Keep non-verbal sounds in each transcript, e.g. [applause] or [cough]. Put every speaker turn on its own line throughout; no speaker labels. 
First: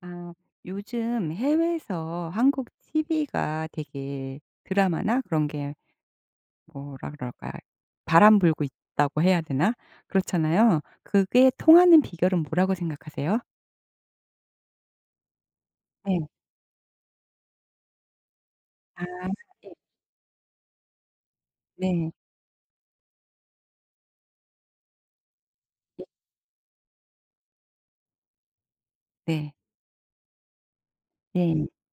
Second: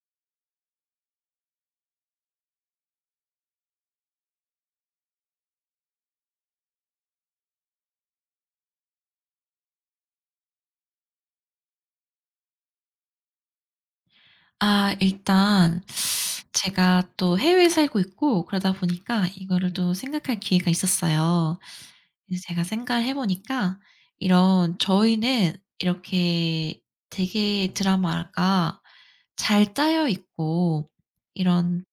아, 요즘 해외에서 한국 TV가 되게 드라마나 그런 게 뭐라 그럴까? 바람 불고 있다고 해야 되나? 그렇잖아요. 그게 통하는 비결은 뭐라고 생각하세요?
아, 일단
네.
제가 또 해외에 살고 있고 그러다
아,
보니까
네.
이거를 또 생각할 기회가 있었어요.
네.
그래서 제가 생각을 해 보니까 이런 저희는 이렇게 되게 드라마가
네.
잘 짜여 있고,
네.
이런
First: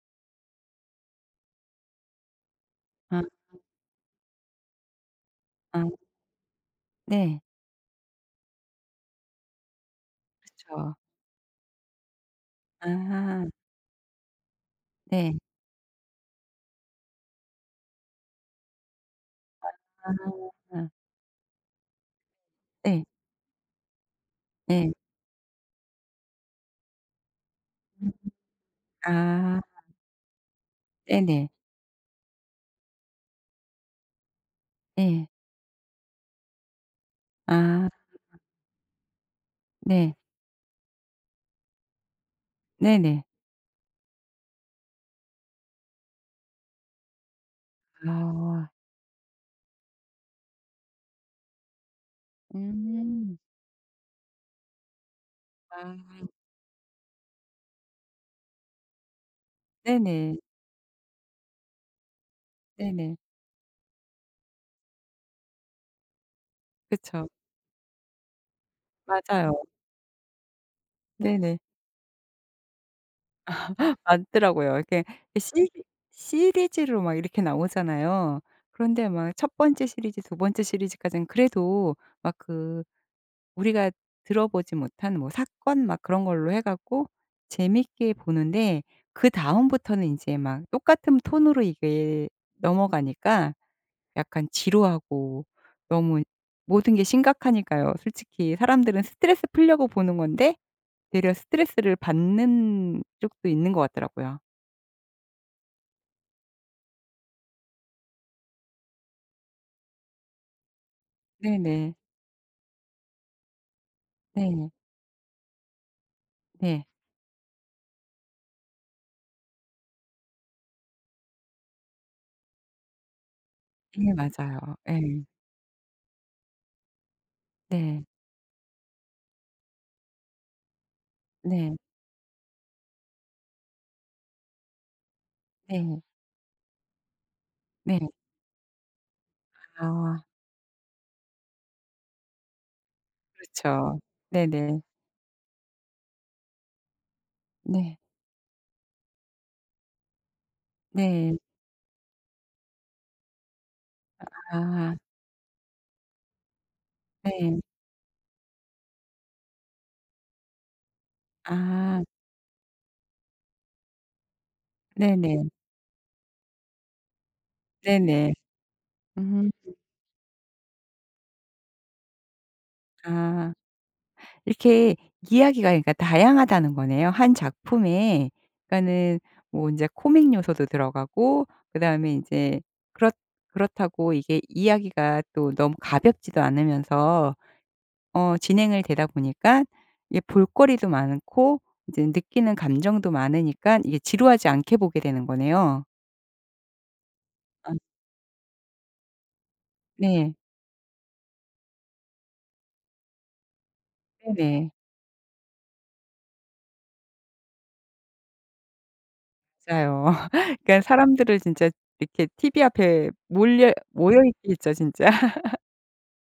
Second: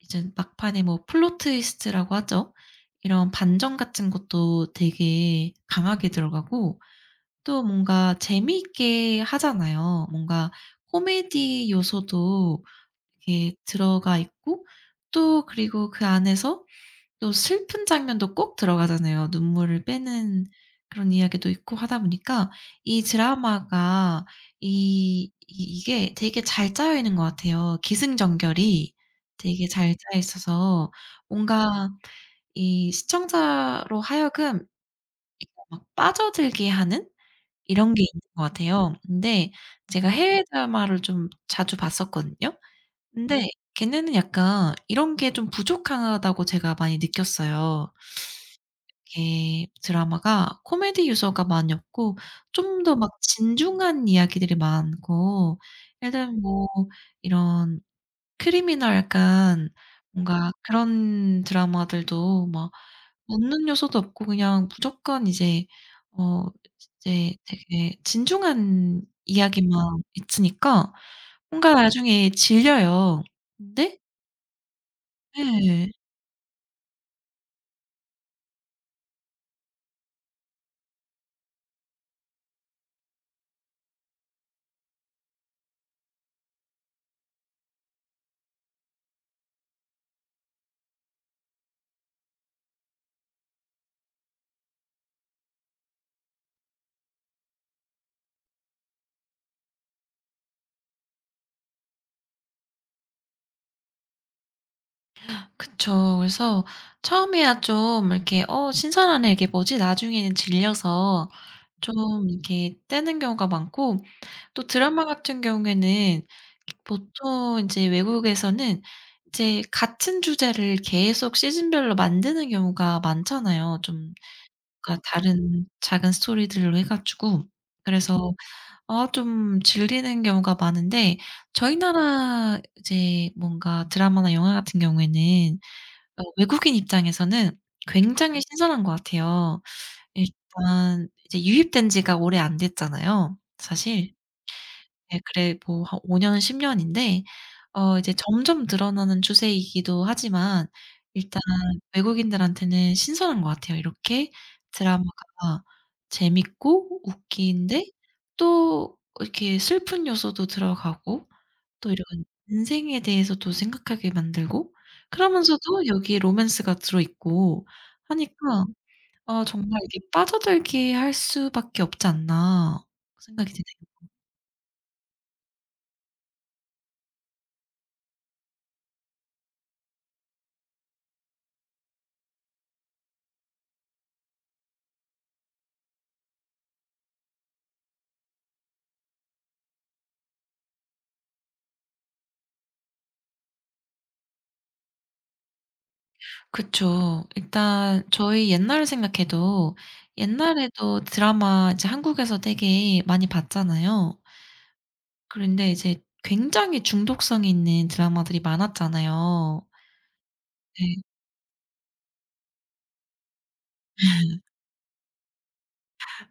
이제 막판에 뭐 플롯 트위스트라고 하죠. 이런
아.
반전 같은 것도 되게
아.
강하게 들어가고
네.
또 뭔가 재미있게 하잖아요. 뭔가
그쵸.
코미디 요소도
아.
이렇게 들어가 있고,
네.
또 그리고 그 안에서 또 슬픈 장면도 꼭 들어가잖아요. 눈물을 빼는
아.
그런 이야기도 있고 하다 보니까 이
네.
드라마가
네.
이 이 이게 되게 잘 짜여 있는 것 같아요. 기승전결이
아.
되게 잘 짜여 있어서
네네.
뭔가 이 시청자로 하여금
네.
이렇게 막 빠져들게 하는
아.
이런 게 있는 것 같아요. 근데 제가
네.
해외 드라마를 좀 자주 봤었거든요.
네네.
근데 걔네는 약간 이런 게 좀 부족하다고 제가 많이 느꼈어요.
아.
이게 드라마가 코미디 요소가 많이 없고 좀 더 막
음.
진중한 이야기들이 많고,
아.
예를 들면 뭐 이런 크리미널 약간
네네.
뭔가 그런 드라마들도 막
네네.
웃는 요소도 없고 그냥 무조건 어
그쵸.
이제 되게 진중한
맞아요.
이야기만 있으니까
네네.
뭔가 나중에 질려요. 근데
[laughs] 많더라고요. 이렇게 시리
예.
시리즈로 막 이렇게 나오잖아요. 그런데 막 첫 번째 시리즈, 두 번째 시리즈까지는 그래도 막 그 우리가 들어보지 못한 뭐 사건 막 그런 걸로 해 갖고 재밌게 보는데, 그다음부터는 이제 막 똑같은 톤으로 이게 넘어가니까 약간 지루하고, 너무 모든 게 심각하니까요. 솔직히 사람들은 스트레스 풀려고 보는 건데 되려 스트레스를 받는 쪽도 있는 것 같더라고요.
그쵸. 그래서 처음에야 좀 이렇게 '어 신선하네. 이게 뭐지?' 나중에는 질려서
네네.
좀 이렇게 떼는 경우가 많고, 또
네.
드라마 같은 경우에는
네.
보통 이제 외국에서는 이제 같은 주제를 계속 시즌별로 만드는 경우가 많잖아요.
네,
좀,
맞아요. 예.
그러니까 다른 작은 스토리들로 해 가지고.
네.
그래서 아, 좀 질리는 경우가 많은데, 저희
네.
나라 이제 뭔가 드라마나 영화 같은 경우에는
네.
외국인 입장에서는
네.
굉장히 신선한 것 같아요.
아,
일단 이제 유입된 지가 오래 안 됐잖아요
그렇죠.
사실.
네네.
네. 그래 뭐 한 5년 년 10년 년인데
네.
이제 점점 늘어나는 추세이기도 하지만
네.
일단 외국인들한테는 신선한 것 같아요. 이렇게
아,
드라마가 재밌고
네.
웃기는데 또 이렇게 슬픈 요소도 들어가고 또
아.
이런 인생에 대해서도 생각하게 만들고
네네.
그러면서도 여기에 로맨스가 들어있고
네네.
하니까 아,
음.
정말 이게 빠져들게 할 수밖에 없지 않나 생각이
아.
드네요.
이렇게 이야기가 그러니까 다양하다는 거네요, 한 작품에. 그러니까는 뭐 인제 코믹 요소도 들어가고, 그다음에 인제 그렇 그렇다고 이게 이야기가 또 너무 가볍지도 않으면서 어 진행을 되다 보니까 이게 볼거리도 많고, 이제 느끼는 감정도 많으니까 이게 지루하지 않게 보게 되는 거네요.
그쵸.
아.
일단 저희 옛날을 생각해도
네.
옛날에도 드라마 이제 한국에서 되게 많이 봤잖아요.
네네.
그런데 이제 굉장히 중독성이 있는 드라마들이 많았잖아요.
맞아요. [laughs] 그러니까
네.
사람들을 진짜 이렇게 TV 앞에 몰려 모여 있게 했죠, 진짜. [laughs]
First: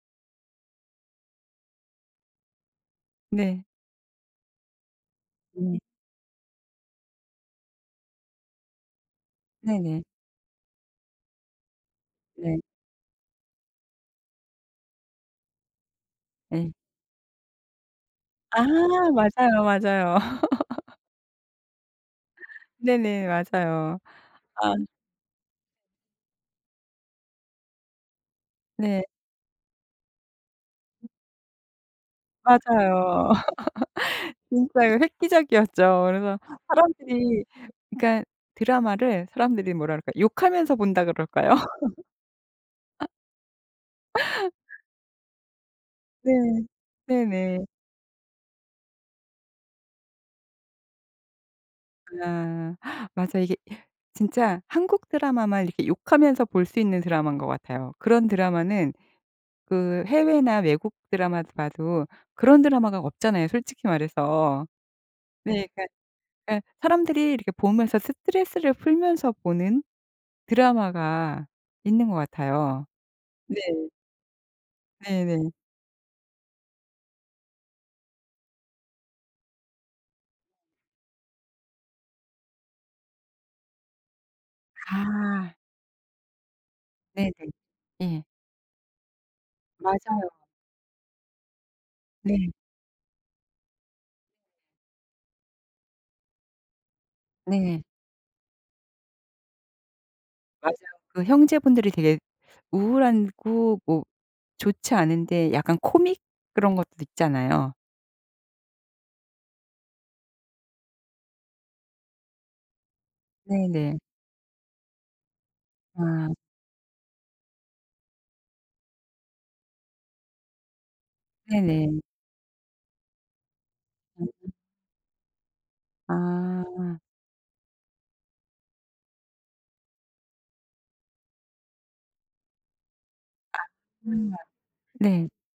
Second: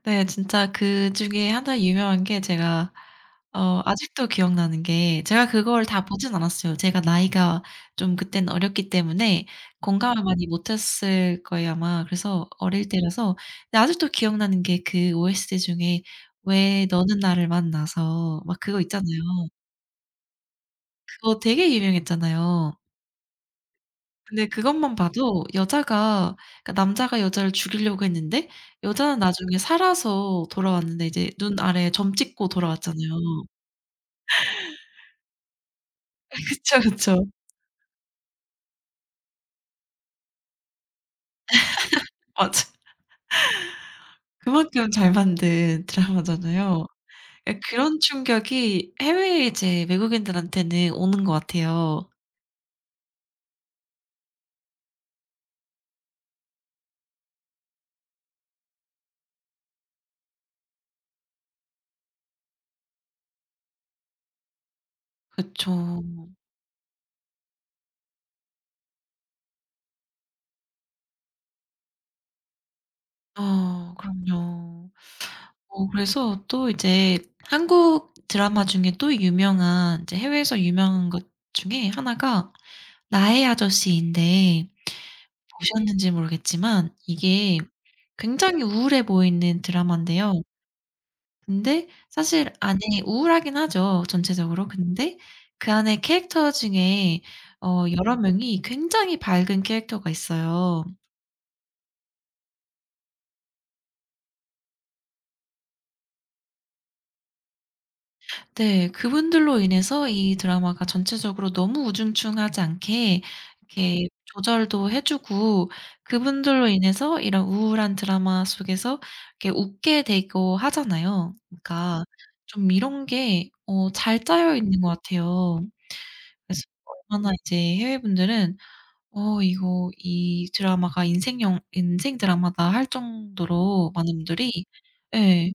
네. 진짜 그중에 하나 유명한 게 제가
네.
아직도 기억나는 게, 제가
음.
그걸 다 보진 않았어요. 제가 나이가 좀 그땐 어렸기 때문에
네네.
공감을 많이 못했을 거예요 아마. 그래서
네.
어릴 때라서. 근데 아직도 기억나는 게 그 OST 중에
예.
'왜 너는 나를 만나서' 막
아.
그거 있잖아요.
맞아요, 맞아요. [laughs]
그거 되게 유명했잖아요.
네네. 맞아요.
근데
아.
그것만 봐도 여자가, 그러니까 남자가 여자를 죽이려고 했는데
네.
여자는 나중에 살아서 돌아왔는데 이제 눈 아래에 점 찍고 돌아왔잖아요.
맞아요. [laughs] 진짜 이거 획기적이었죠. 그래서
[laughs] 그쵸, 그쵸.
사람들이, 그러니까, 드라마를 사람들이 뭐라 그럴까, 욕하면서 본다 그럴까요? [laughs]
맞아. 그만큼 잘 만든
네.
드라마잖아요.
네네.
그러니까 그런 충격이 해외에 이제 외국인들한테는 오는 것 같아요.
아. 맞아. 이게 진짜 한국 드라마만 이렇게 욕하면서 볼 수 있는 드라마인 것 같아요. 그런 드라마는 그 해외나 외국 드라마도 봐도 그런 드라마가 없잖아요, 솔직히 말해서. 네.
그쵸.
그러니까 예, 사람들이 이렇게 보면서 스트레스를 풀면서 보는 드라마가 있는 것 같아요. 네.
아, 그럼요.
네네.
그래서 또 이제 한국 드라마 중에 또 유명한, 이제 해외에서 유명한 것 중에 하나가 나의 아저씨인데,
아.
보셨는지 모르겠지만,
네네.
이게
예.
굉장히 우울해 보이는
맞아요.
드라마인데요. 근데
네.
사실 안에, 우울하긴 하죠, 전체적으로. 근데 그 안에 캐릭터 중에
네.
여러 명이 굉장히 밝은 캐릭터가
맞아요.
있어요.
그 형제분들이 되게 우울하고 뭐 좋지 않은데 약간 코믹 그런 것도 있잖아요.
네. 그분들로 인해서 이 드라마가 전체적으로 너무 우중충하지 않게 이렇게,
네네.
네, 조절도 해 주고,
아.
그분들로 인해서 이런 우울한 드라마 속에서 이렇게 웃게 되고 하잖아요.
네네.
그러니까 좀 이런 게 잘 짜여 있는 것 같아요.
아.
그래서
아.
얼마나 이제 해외분들은 '어 이거 이 드라마가 인생, 영 인생 드라마다.' 할 정도로 많은 분들이,
네.
예,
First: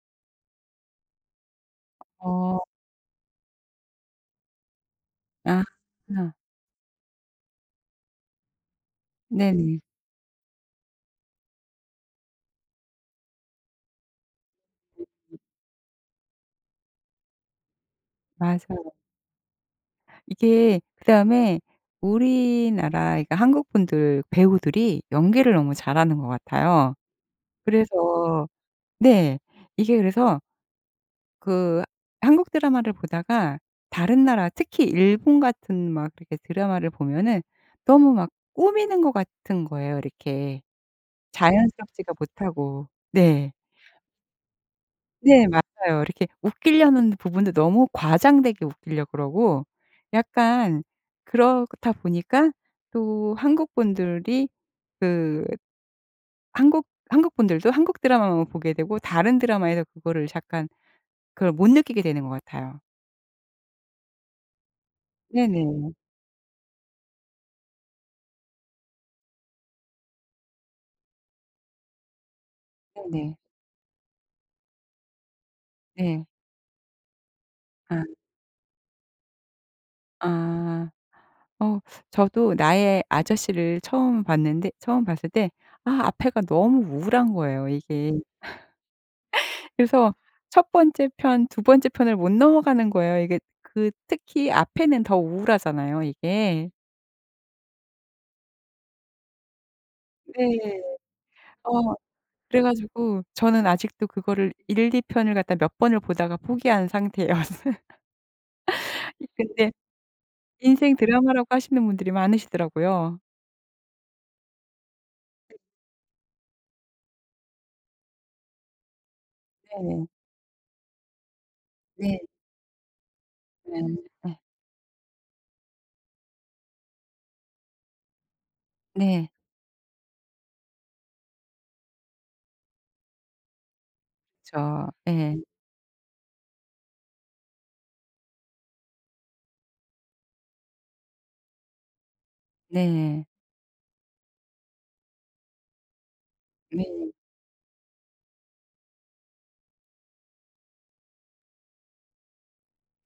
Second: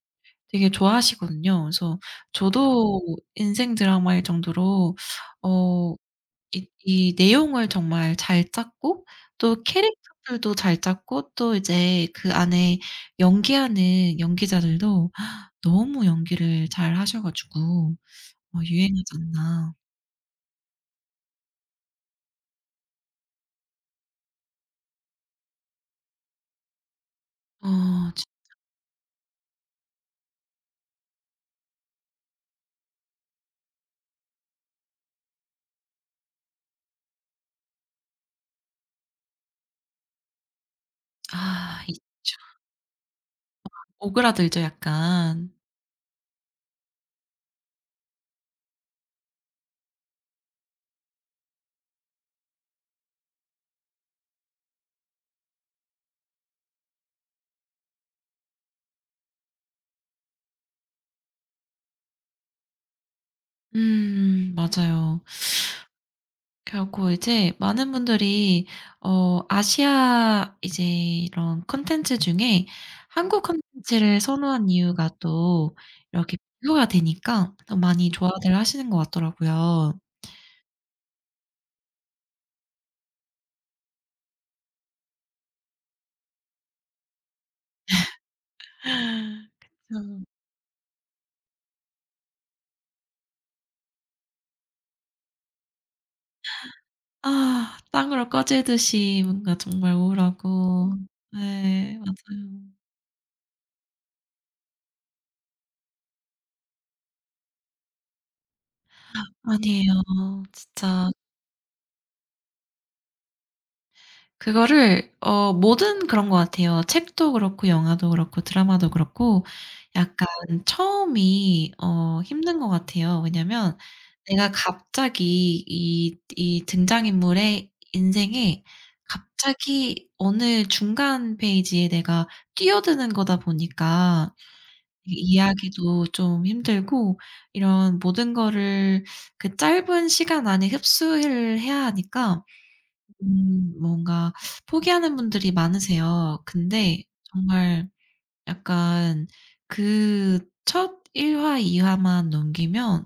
되게 좋아하시거든요. 그래서
어.
저도 인생 드라마일 정도로
아.
어 이 내용을 정말 잘 짰고 또
네네.
캐릭터들도 잘 짰고 또 이제 그 안에 연기하는 연기자들도 너무 연기를 잘 하셔 가지고
맞아요.
유행하지 않나.
이게 그다음에 우리나라, 그러니까 한국 분들, 배우들이 연기를 너무 잘하는 것 같아요.
어 진
그래서 네, 이게 그래서 그 한국 드라마를 보다가 다른 나라, 특히 일본 같은 막 이렇게 드라마를 보면은 너무 막 꾸미는 것 같은 거예요, 이렇게.
아,
자연스럽지가
있죠.
못하고. 네.
오그라들죠,
네,
약간.
맞아요. 이렇게 웃기려는 부분도 너무 과장되게 웃기려고 그러고, 약간 그렇다 보니까 또 한국 분들이 그 한국 분들도 한국 드라마만 보게 되고 다른 드라마에서 그거를 잠깐, 그걸 못 느끼게 되는 것 같아요.
음, 맞아요.
네네.
결코 이제 많은 분들이 아시아 이제 이런 콘텐츠 중에
네네.
한국 콘텐츠를 선호한 이유가, 또
네.
이렇게 비교가 되니까 더
아.
많이 좋아들 하시는 것 같더라고요.
아. 어, 저도 나의 아저씨를 처음 봤는데, 처음 봤을 때 아 앞에가 너무 우울한 거예요, 이게. 그래서
그쵸.
첫 번째 편, 두 번째 편을 못 넘어가는 거예요. 이게 그 특히 앞에는 더 우울하잖아요, 이게.
아, 땅으로 꺼지듯이 뭔가 정말
네.
우울하고.
어
네,
그래
맞아요.
가지고 저는 아직도 그거를 1-2 편을 갖다 몇 번을 보다가 포기한 상태였어요. 이 [laughs] 근데
아니에요.
인생
진짜
드라마라고 하시는 분들이 많으시더라고요.
그거를, 뭐든 그런 것 같아요. 책도 그렇고 영화도 그렇고 드라마도 그렇고
네네.
약간 처음이
네.
힘든 것 같아요. 왜냐면
네. 예.
내가 갑자기 이 등장인물의 인생에
네.
갑자기 어느 중간 페이지에 내가 뛰어드는 거다 보니까
그쵸.
이
예.
이해하기도 좀 힘들고 이런 모든 거를 그 짧은 시간 안에 흡수를 해야 하니까
네.
뭔가 포기하는 분들이 많으세요.
네.
근데 정말 약간 그 첫 1화 화, 2화 화만 넘기면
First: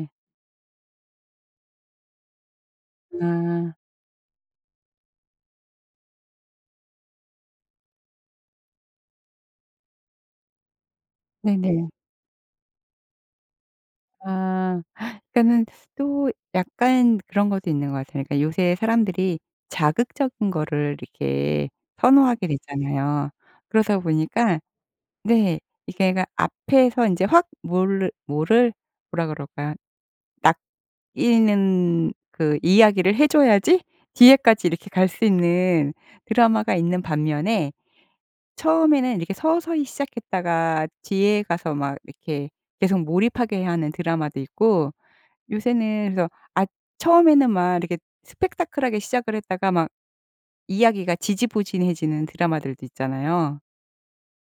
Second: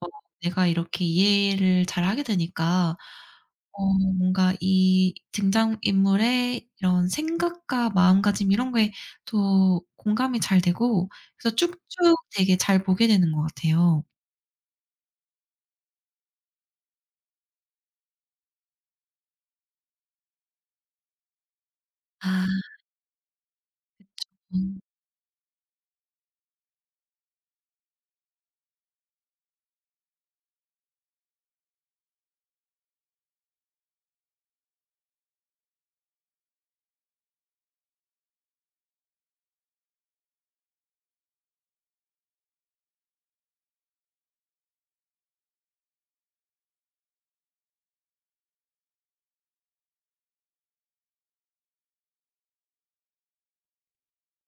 어 내가 이렇게 이해를 잘하게 되니까
아.
어 뭔가 이 등장인물의 이런 생각과 마음가짐 이런 거에 더 공감이 잘 되고 그래서 쭉쭉
네네.
되게 잘 보게 되는 것 같아요.
아. 그러니까는 또 약간 그런 것도 있는 것 같아요. 그러니까 요새 사람들이 자극적인 거를 이렇게 선호하게
아.
되잖아요. 그러다 보니까
음.
네, 이게 그러니까 앞에서 인제 확 뭐를 뭐라 그럴까요? 낚이는 그 이야기를 해 줘야지 뒤에까지 이렇게 갈 수 있는 드라마가 있는 반면에 처음에는 이렇게 서서히 시작했다가 뒤에 가서 막 이렇게 계속 몰입하게 하는 드라마도 있고, 요새는 그래서 아 처음에는 막 이렇게 스펙타클하게 시작을 했다가 막 이야기가 지지부진해지는 드라마들도 있잖아요.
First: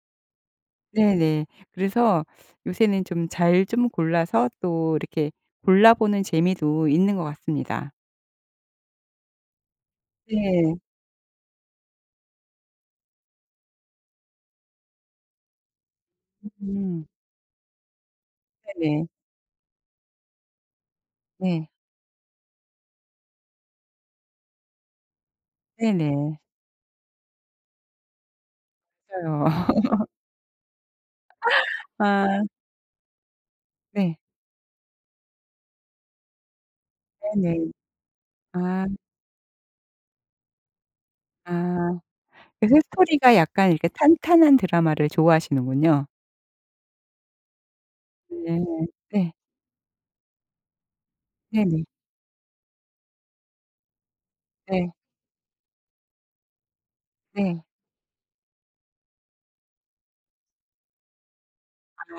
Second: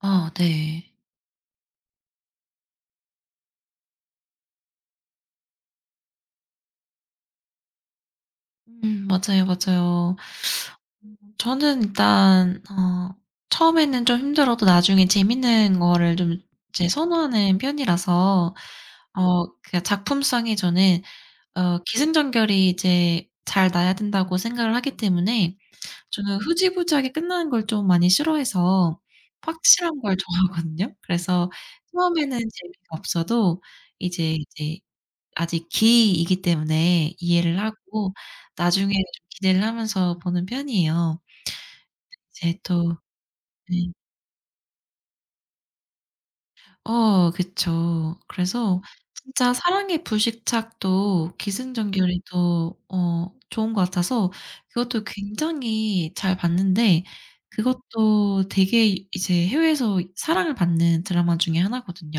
어, 네.
네네. 그래서 요새는 좀 잘, 좀 골라서 또 이렇게 골라보는 재미도 있는 것 같습니다.
음, 맞아요, 맞아요.
네.
저는 일단 처음에는 좀 힘들어도 나중에 재밌는 거를 좀 이제
음.
선호하는 편이라서
네네.
그냥 작품성이, 저는
네.
기승전결이 이제 잘 나야 된다고 생각을 하기 때문에, 저는
네네.
흐지부지하게 끝나는 걸 좀 많이 싫어해서
맞아요. [laughs]
확실한 걸 [laughs] 좋아하거든요. 그래서 처음에는
아.
재미가 없어도
네.
이제 아직 기이기 때문에 이해를
네네.
하고
아.
나중에 좀 기대를 하면서 보는 편이에요.
아.
이제
그래서
또,
스토리가 약간 이렇게
네.
탄탄한 드라마를 좋아하시는군요.
어, 그쵸.
네.
그래서
네.
진짜 사랑의 불식착도
네네.
기승전결이 또 좋은 것 같아서
네.
그것도 굉장히 잘 봤는데,
네.
그것도 되게 이제 해외에서 사랑을 받는 드라마 중에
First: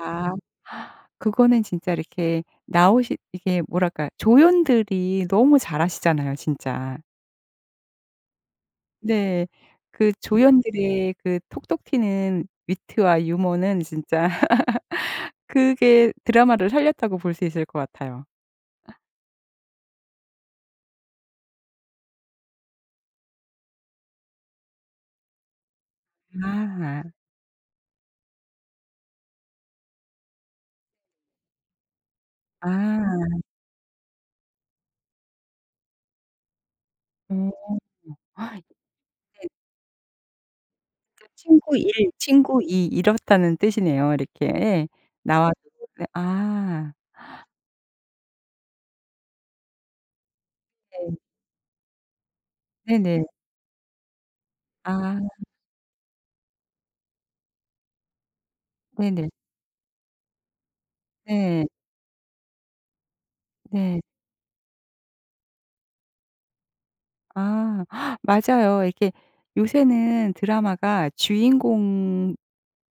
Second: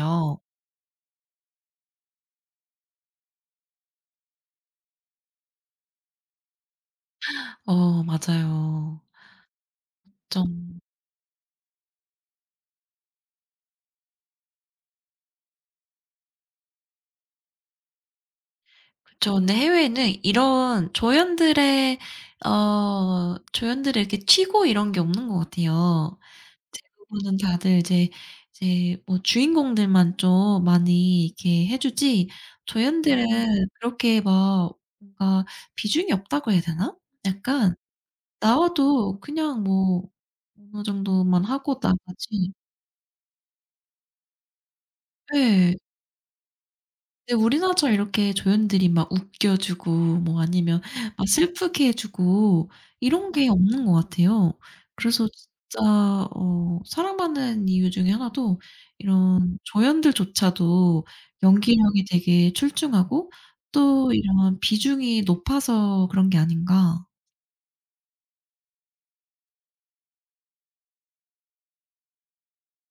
아. 그거는 진짜 이렇게 나오시 이게 뭐랄까, 조연들이 너무 잘하시잖아요, 진짜.
어, 맞아요.
네. 그
좀.
조연들의 그 톡톡 튀는 위트와 유머는 진짜 [laughs] 그게 드라마를 살렸다고 볼 수 있을 것 같아요.
그쵸. 근데 해외에는 이런 조연들의 어 조연들을 이렇게 치고 이런 게 없는 것 같아요.
아.
대부분은 다들 이제 뭐 주인공들만 좀 많이 이렇게 해 주지. 음. 조연들은
아.
그렇게 막 뭔가 비중이 없다고 해야 되나? 약간
어.
나와도
이게
그냥 뭐 어느
그
정도만 하고
친구 1,
나가지.
친구 2 이렇다는 뜻이네요, 이렇게. 예. 나와도
예.
네. 아.
근데 우리나라처럼 이렇게 조연들이 막 웃겨 주고 뭐 아니면
네.
막 슬프게 해 주고
네네.
이런 게 없는 것 같아요.
아.
그래서 진짜 사랑받는 이유 중에 하나도,
네네.
이런 조연들조차도
네.
연기력이 되게 출중하고
네.
또 이런 비중이 높아서 그런 게 아닌가.
아 [sucks teeth] 맞아요. 이게 요새는 드라마가 주인공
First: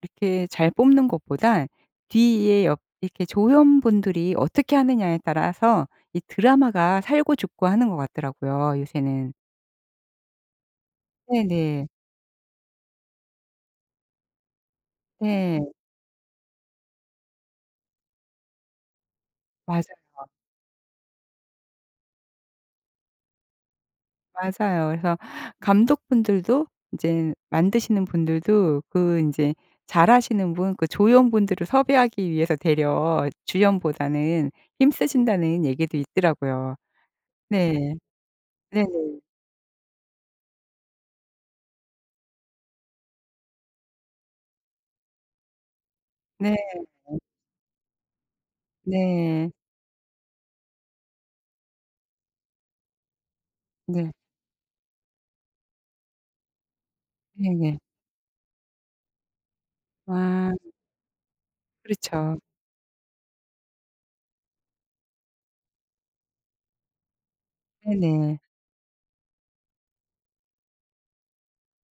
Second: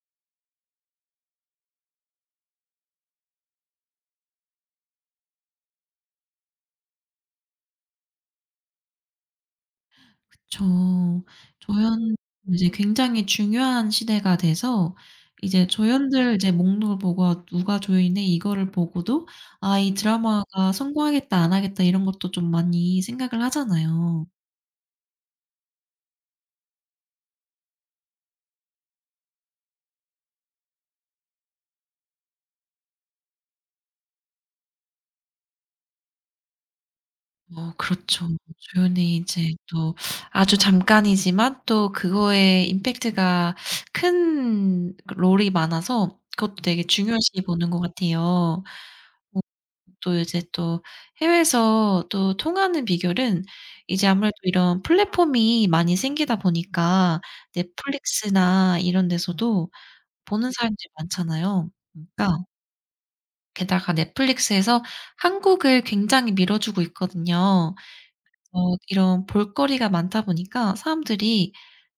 이렇게 잘 뽑는 것보다 뒤에 옆 이렇게 조연분들이 어떻게 하느냐에 따라서 이 드라마가 살고 죽고 하는 것 같더라고요, 요새는.
저,
네네.
조연 이제 굉장히 중요한 시대가 돼서
네.
이제 조연들 이제 목록을 보고 '아, 누가 조연이네.' 이거를 보고도 '아, 이
맞아요,
드라마가 성공하겠다, 안 하겠다.' 이런 것도 좀 많이 생각을 하잖아요.
맞아요. 그래서 감독분들도 이제 만드시는 분들도 그 이제 잘하시는 분 그 조연분들을 섭외하기 위해서 되려 주연보다는 힘쓰신다는 얘기도 있더라고요.
어,
네.
그렇죠.
네네.
조연이 이제 또 아주 잠깐이지만 또 그거에 임팩트가 큰 그 롤이 많아서 그것도
네.
되게 중요시 보는 것 같아요.
네.
또 이제 또 해외에서 또 통하는 비결은, 이제
네.
아무래도 이런 플랫폼이 많이 생기다 보니까,
네네.
넷플릭스나 이런 데서도 보는
아,
사람들이 많잖아요.
그렇죠.
그러니까 게다가 넷플릭스에서 한국을 굉장히 밀어주고 있거든요.
네네.
어 이런 볼거리가 많다 보니까 사람들이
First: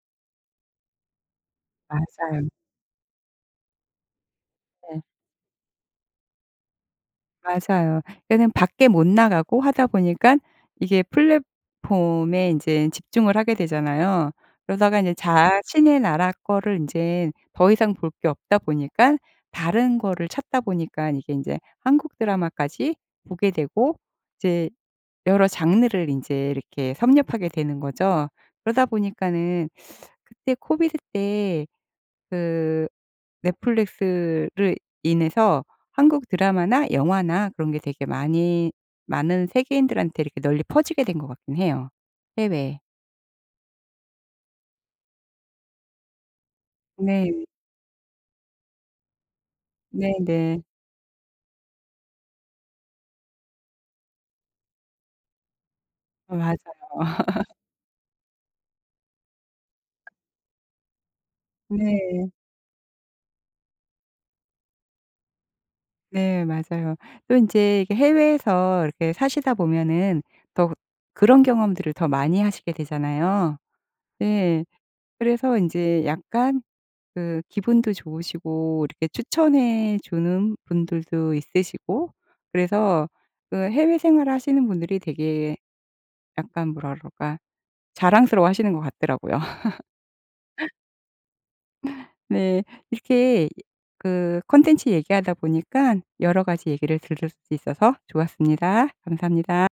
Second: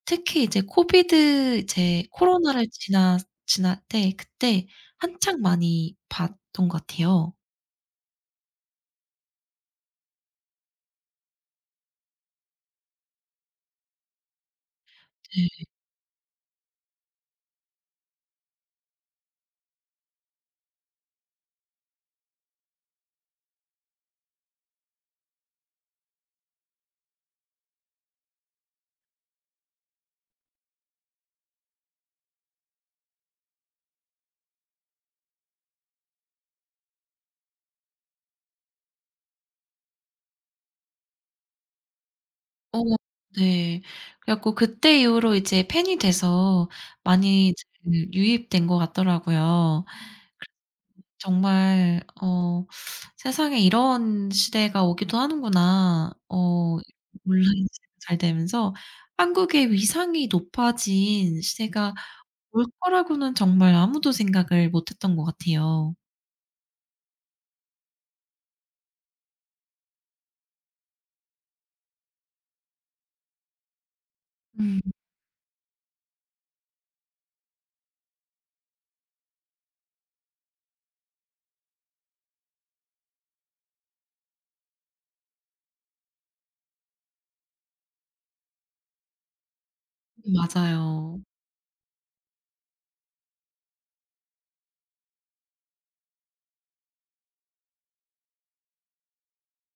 특히 이제 코비드, 이제
맞아요.
코로나를 지나 지날 때, 그때
네.
한창 많이 봤던 것 같아요.
맞아요. 그러니까는 밖에 못 나가고 하다 보니까 이게 플랫폼에 인제 집중을 하게 되잖아요. 그러다가 인제
네.
자신의 나라 거를 인제 더 이상 볼 게 없다 보니까 다른 거를 찾다 보니까 이게 인제 한국 드라마까지 보게 되고 이제 여러 장르를 인제 이렇게 섭렵하게 되는 거죠. 그러다 보니까는 그때 코비드 때그 넷플릭스를 인해서 한국 드라마나 영화나 그런 게 되게 많이, 많은 세계인들한테 이렇게 널리 퍼지게 된 것 같긴 해요.
어,
해외에.
네. 그래 갖고 그때 이후로 이제 팬이 돼서
네.
많이 이제 유입된 것 같더라고요.
네네.
정말 '세상에 이런 시대가 오기도 하는구나.'
어, 맞아요. [laughs]
온라인 시대가 잘 되면서 '한국의 위상이 높아진 시대가
네.
올 거라고는 정말 아무도 생각을 못 했던 것 같아요.'
네, 맞아요. 또 인제 이게 해외에서 이렇게 사시다 보면은 더 그런 경험들을 더 많이 하시게 되잖아요. 예.
음.
그래서 인제 약간 그 기분도 좋으시고 이렇게 추천해 주는 분들도 있으시고, 그래서 그 해외 생활 하시는 분들이 되게 약간 뭐라 그럴까, 자랑스러워 하시는 것 같더라고요. [laughs]
맞아요.
네. 이렇게 그 콘텐츠 얘기하다 보니까 여러 가지 얘기를 들을 수 있어서 좋았습니다. 감사합니다.